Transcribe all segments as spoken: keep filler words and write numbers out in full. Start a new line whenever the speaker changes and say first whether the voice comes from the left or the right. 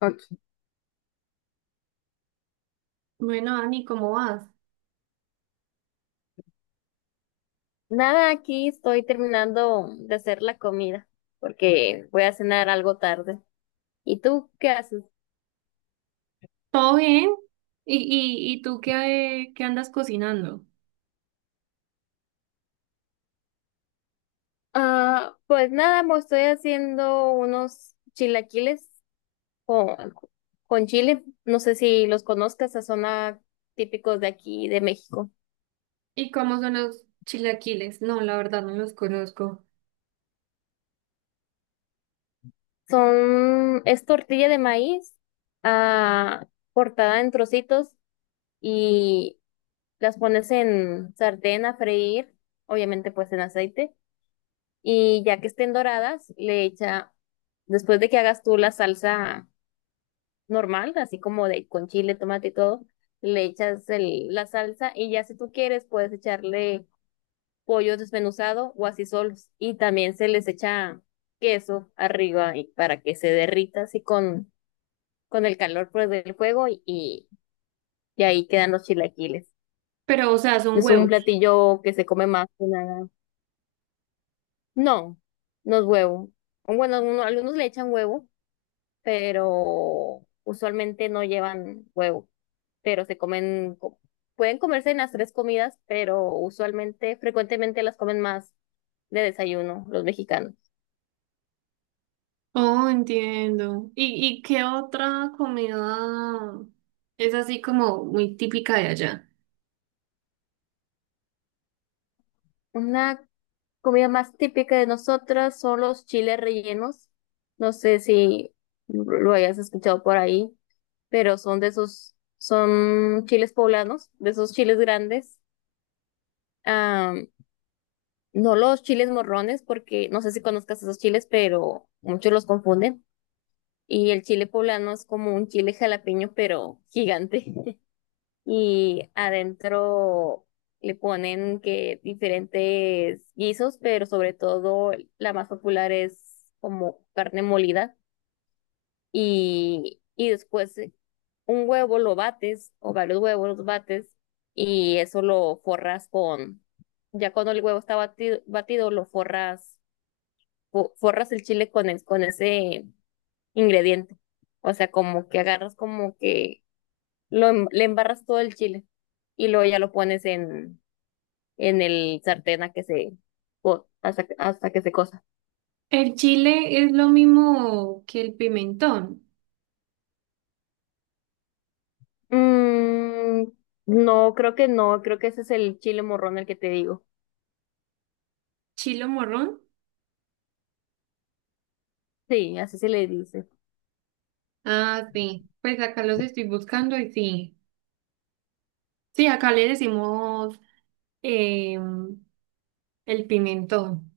left: Ok.
right: Bueno, Dani, ¿cómo vas?
left: Nada, aquí estoy terminando de hacer la comida porque voy a cenar algo tarde. ¿Y tú qué haces?
right: ¿Todo bien? ¿Y, y, y tú qué, qué andas cocinando?
left: Ah, pues nada, me estoy haciendo unos chilaquiles con, con chile. No sé si los conozcas, son ah, típicos de aquí, de México.
right: ¿Y cómo son los chilaquiles? No, la verdad no los conozco.
left: Son, es tortilla de maíz, ah, cortada en trocitos y las pones en sartén a freír, obviamente pues en aceite. Y ya que estén doradas, le echa, después de que hagas tú la salsa normal, así como de con chile, tomate y todo, le echas el, la salsa y ya si tú quieres puedes echarle pollo desmenuzado o así solos. Y también se les echa queso arriba y para que se derrita así con, con el calor pues, del fuego y, y y ahí quedan los chilaquiles.
right: Pero, o sea, son
left: Es un
right: huevos.
left: platillo que se come más que nada. No, no es huevo. Bueno, uno- algunos le echan huevo pero usualmente no llevan huevo, pero se comen, co- pueden comerse en las tres comidas, pero usualmente, frecuentemente las comen más de desayuno los mexicanos.
right: Oh, entiendo. ¿Y, y qué otra comida es así como muy típica de allá?
left: Una comida más típica de nosotras son los chiles rellenos. No sé si lo hayas escuchado por ahí, pero son de esos, son chiles poblanos, de esos chiles grandes. No los chiles morrones, porque no sé si conozcas esos chiles, pero muchos los confunden. Y el chile poblano es como un chile jalapeño, pero gigante. Y adentro le ponen que diferentes guisos, pero sobre todo la más popular es como carne molida. Y, y después eh, un huevo lo bates, o varios huevos los bates, y eso lo forras con, ya cuando el huevo está batido, batido lo forras fo- forras el chile con, es- con ese ingrediente. O sea, como que agarras como que lo, em- le embarras todo el chile y luego ya lo pones en, en el sartén a que se, co- hasta, que- hasta que se cosa.
right: El chile es lo mismo que el pimentón.
left: Mm, no, creo que no, creo que ese es el chile morrón el que te digo.
right: ¿Chilo morrón?
left: Sí, así se le dice.
right: Ah, sí. Pues acá los estoy buscando y sí. Sí, acá le decimos em, el pimentón.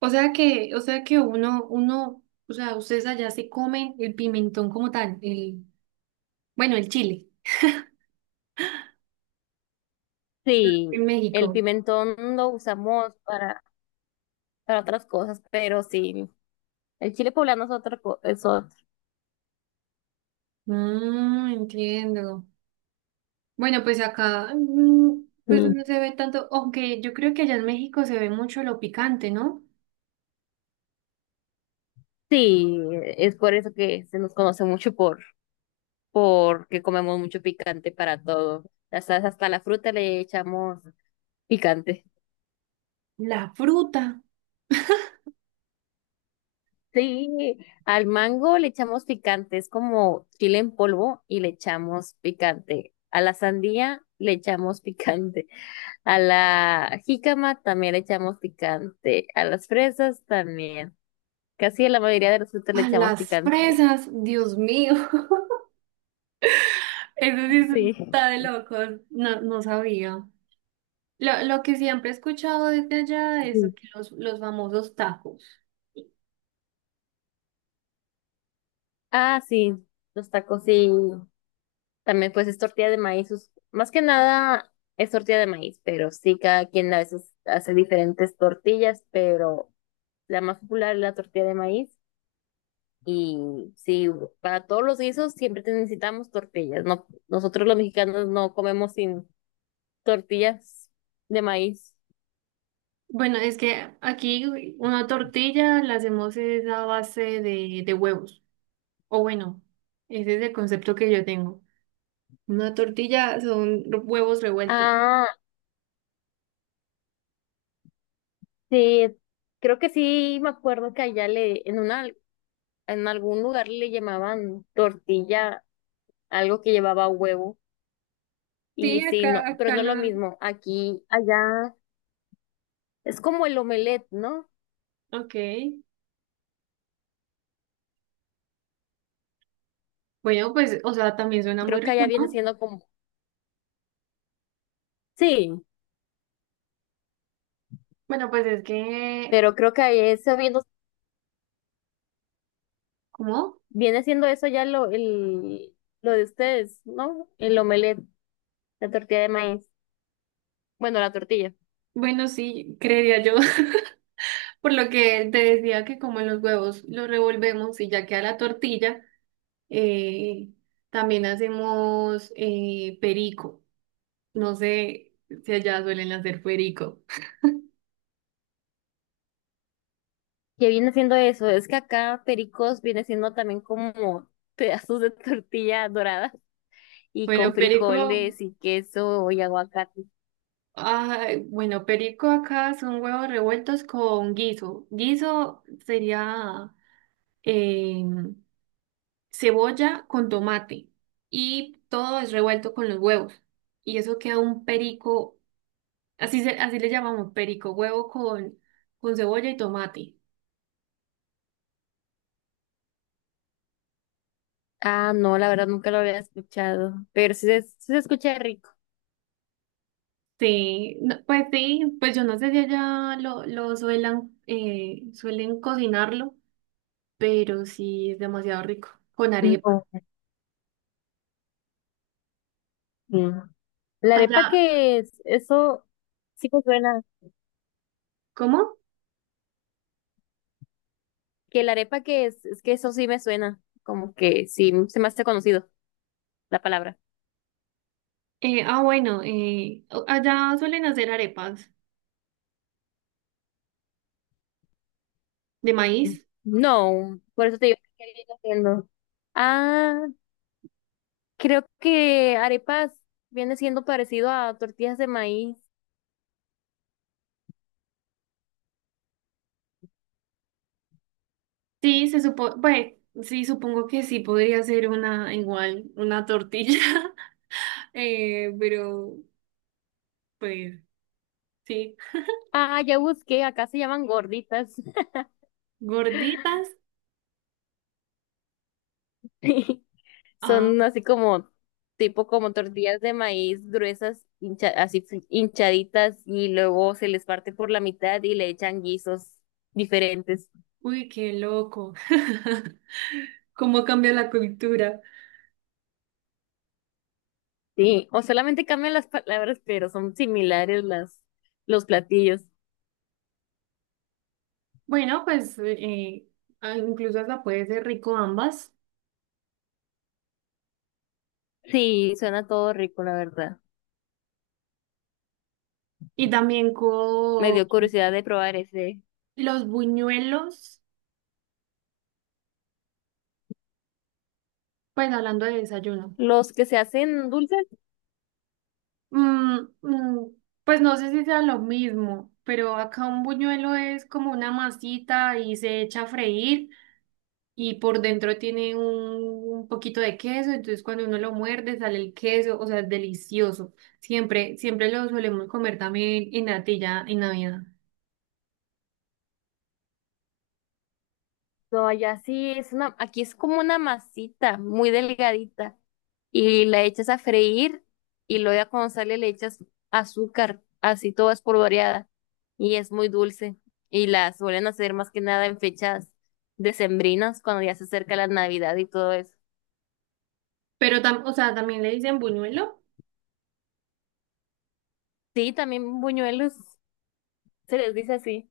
right: O sea que, o sea que uno, uno, o sea, ustedes allá se comen el pimentón como tal, el, bueno, el chile,
left: Sí,
right: en
left: el
right: México.
left: pimentón lo usamos para, para otras cosas, pero sí, el chile poblano es otra cosa, es otro.
right: Mm, entiendo. Bueno, pues acá, mm, pues no
left: Sí.
right: se ve tanto, aunque yo creo que allá en México se ve mucho lo picante, ¿no?
left: Sí, es por eso que se nos conoce mucho por porque comemos mucho picante para todo. Hasta, hasta la fruta le echamos picante.
right: La fruta,
left: Sí, al mango le echamos picante, es como chile en polvo y le echamos picante. A la sandía le echamos picante. A la jícama también le echamos picante. A las fresas también. Casi a la mayoría de las frutas le
right: a
left: echamos
right: las
left: picante.
right: fresas, Dios mío, eso sí
left: Sí.
right: está de locos, no, no sabía. Lo, lo que siempre he escuchado desde allá es
left: Sí.
right: que los, los famosos tacos.
left: Ah, sí, los tacos sí. También pues es tortilla de maíz. sus- Más que nada es tortilla de maíz, pero sí, cada quien a veces hace diferentes tortillas, pero la más popular es la tortilla de maíz. Y sí, para todos los guisos siempre te- necesitamos tortillas. No, nosotros los mexicanos no comemos sin tortillas de maíz.
right: Bueno, es que aquí una tortilla la hacemos es a base de, de huevos. O bueno, ese es el concepto que yo tengo. Una tortilla son huevos revueltos.
left: Ah, sí, creo que sí, me acuerdo que allá le, en una, en algún lugar le llamaban tortilla, algo que llevaba huevo.
right: Sí,
left: Y sí, no,
right: acá,
left: pero
right: acá
left: no lo
right: lo...
left: mismo. Aquí, allá, es como el omelette, ¿no?
right: Ok. Bueno, pues, o sea, también suena muy
left: Creo que
right: rico,
left: allá viene
right: ¿no?
left: siendo como, sí,
right: Bueno, pues es que...
left: pero creo que ahí eso viendo,
right: ¿Cómo?
left: viene siendo eso ya lo, el, lo de ustedes, ¿no? El omelette, la tortilla de maíz. Bueno, la tortilla.
right: Bueno, sí, creería yo. Por lo que te decía que como los huevos los revolvemos y ya queda la tortilla, eh, también hacemos eh, perico. No sé si allá suelen hacer perico.
left: ¿Qué viene siendo eso? Es que acá pericos viene siendo también como pedazos de tortilla dorada y con
right: Bueno, perico,
left: frijoles y queso y aguacate.
right: ay, bueno, perico acá son huevos revueltos con guiso. Guiso sería eh, cebolla con tomate y todo es revuelto con los huevos. Y eso queda un perico, así, se- así le llamamos perico, huevo con, con cebolla y tomate.
left: Ah, no, la verdad nunca lo había escuchado, pero sí se, sí se escucha rico.
right: Sí, no, pues sí, pues yo no sé si allá lo, lo suelan, eh, suelen cocinarlo. Pero sí es demasiado rico, con arepa.
left: No. La arepa
right: Allá,
left: que es, eso sí me suena.
right: ¿cómo?
left: Que la arepa que es, es que eso sí me suena. Como que sí, se me hace conocido la palabra.
right: Eh, ah, bueno, eh, o- allá suelen hacer arepas de maíz.
left: No, por eso te digo que viene siendo. Ah, creo que arepas viene siendo parecido a tortillas de maíz.
right: Sí, se supo, pues, sí, supongo que sí podría ser una igual, una tortilla, eh, pero pues sí,
left: Ah, ya busqué, acá se llaman gorditas.
right: gorditas. Ah,
left: Son así como, tipo como tortillas de maíz gruesas, hincha- así fri- hinchaditas, y luego se les parte por la mitad y le echan guisos diferentes.
right: uy, qué loco. ¿Cómo cambia la cultura?
left: Sí, o solamente cambian las palabras, pero son similares las, los platillos.
right: Bueno, pues eh, ah, incluso hasta puede ser rico ambas.
left: Sí, suena todo rico, la verdad.
right: Y también
left: Me
right: con
left: dio curiosidad de probar ese.
right: los buñuelos, pues hablando de desayuno,
left: Los que se hacen dulces.
right: mm, mm, pues no sé si sea lo mismo, pero acá un buñuelo es como una masita y se echa a freír y por dentro tiene un, un poquito de queso, entonces cuando uno lo muerde sale el queso, o sea, es delicioso. Siempre, siempre lo solemos comer también en natilla en Navidad.
left: No, allá sí es una, aquí es como una masita muy delgadita y la echas a freír y luego ya cuando sale le echas azúcar, así toda espolvoreada y es muy dulce y la suelen hacer más que nada en fechas decembrinas cuando ya se acerca la Navidad y todo eso.
right: Pero tam- o sea, también le dicen buñuelo
left: Sí, también buñuelos se les dice así.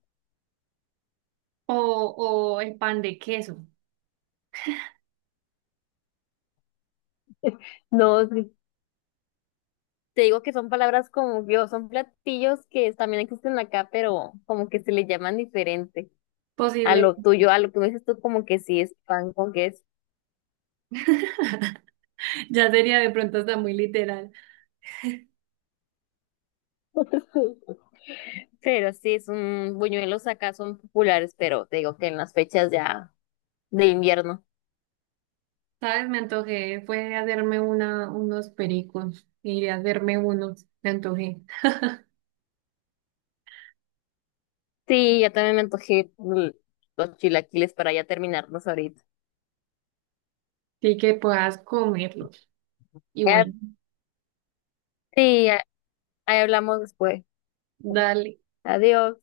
right: o, o el pan de queso.
left: No, sí, te digo que son palabras como yo, son platillos que también existen acá, pero como que se les llaman diferente. A
right: Posible.
left: lo tuyo, a lo que me dices tú, como que sí es pan con que es,
right: Ya sería de pronto hasta muy literal.
left: pero sí es un buñuelos acá son populares, pero te digo que en las fechas ya de invierno.
right: ¿Sabes? Me antojé. Fue hacerme una, unos pericos. Iré a hacerme unos. Me antojé.
left: Sí, ya también me antojé mm, los chilaquiles para ya terminarnos ahorita.
right: Así que puedas comerlos. Y
left: Ya,
right: bueno,
left: Sí, ya- ahí hablamos después.
right: dale.
left: Adiós.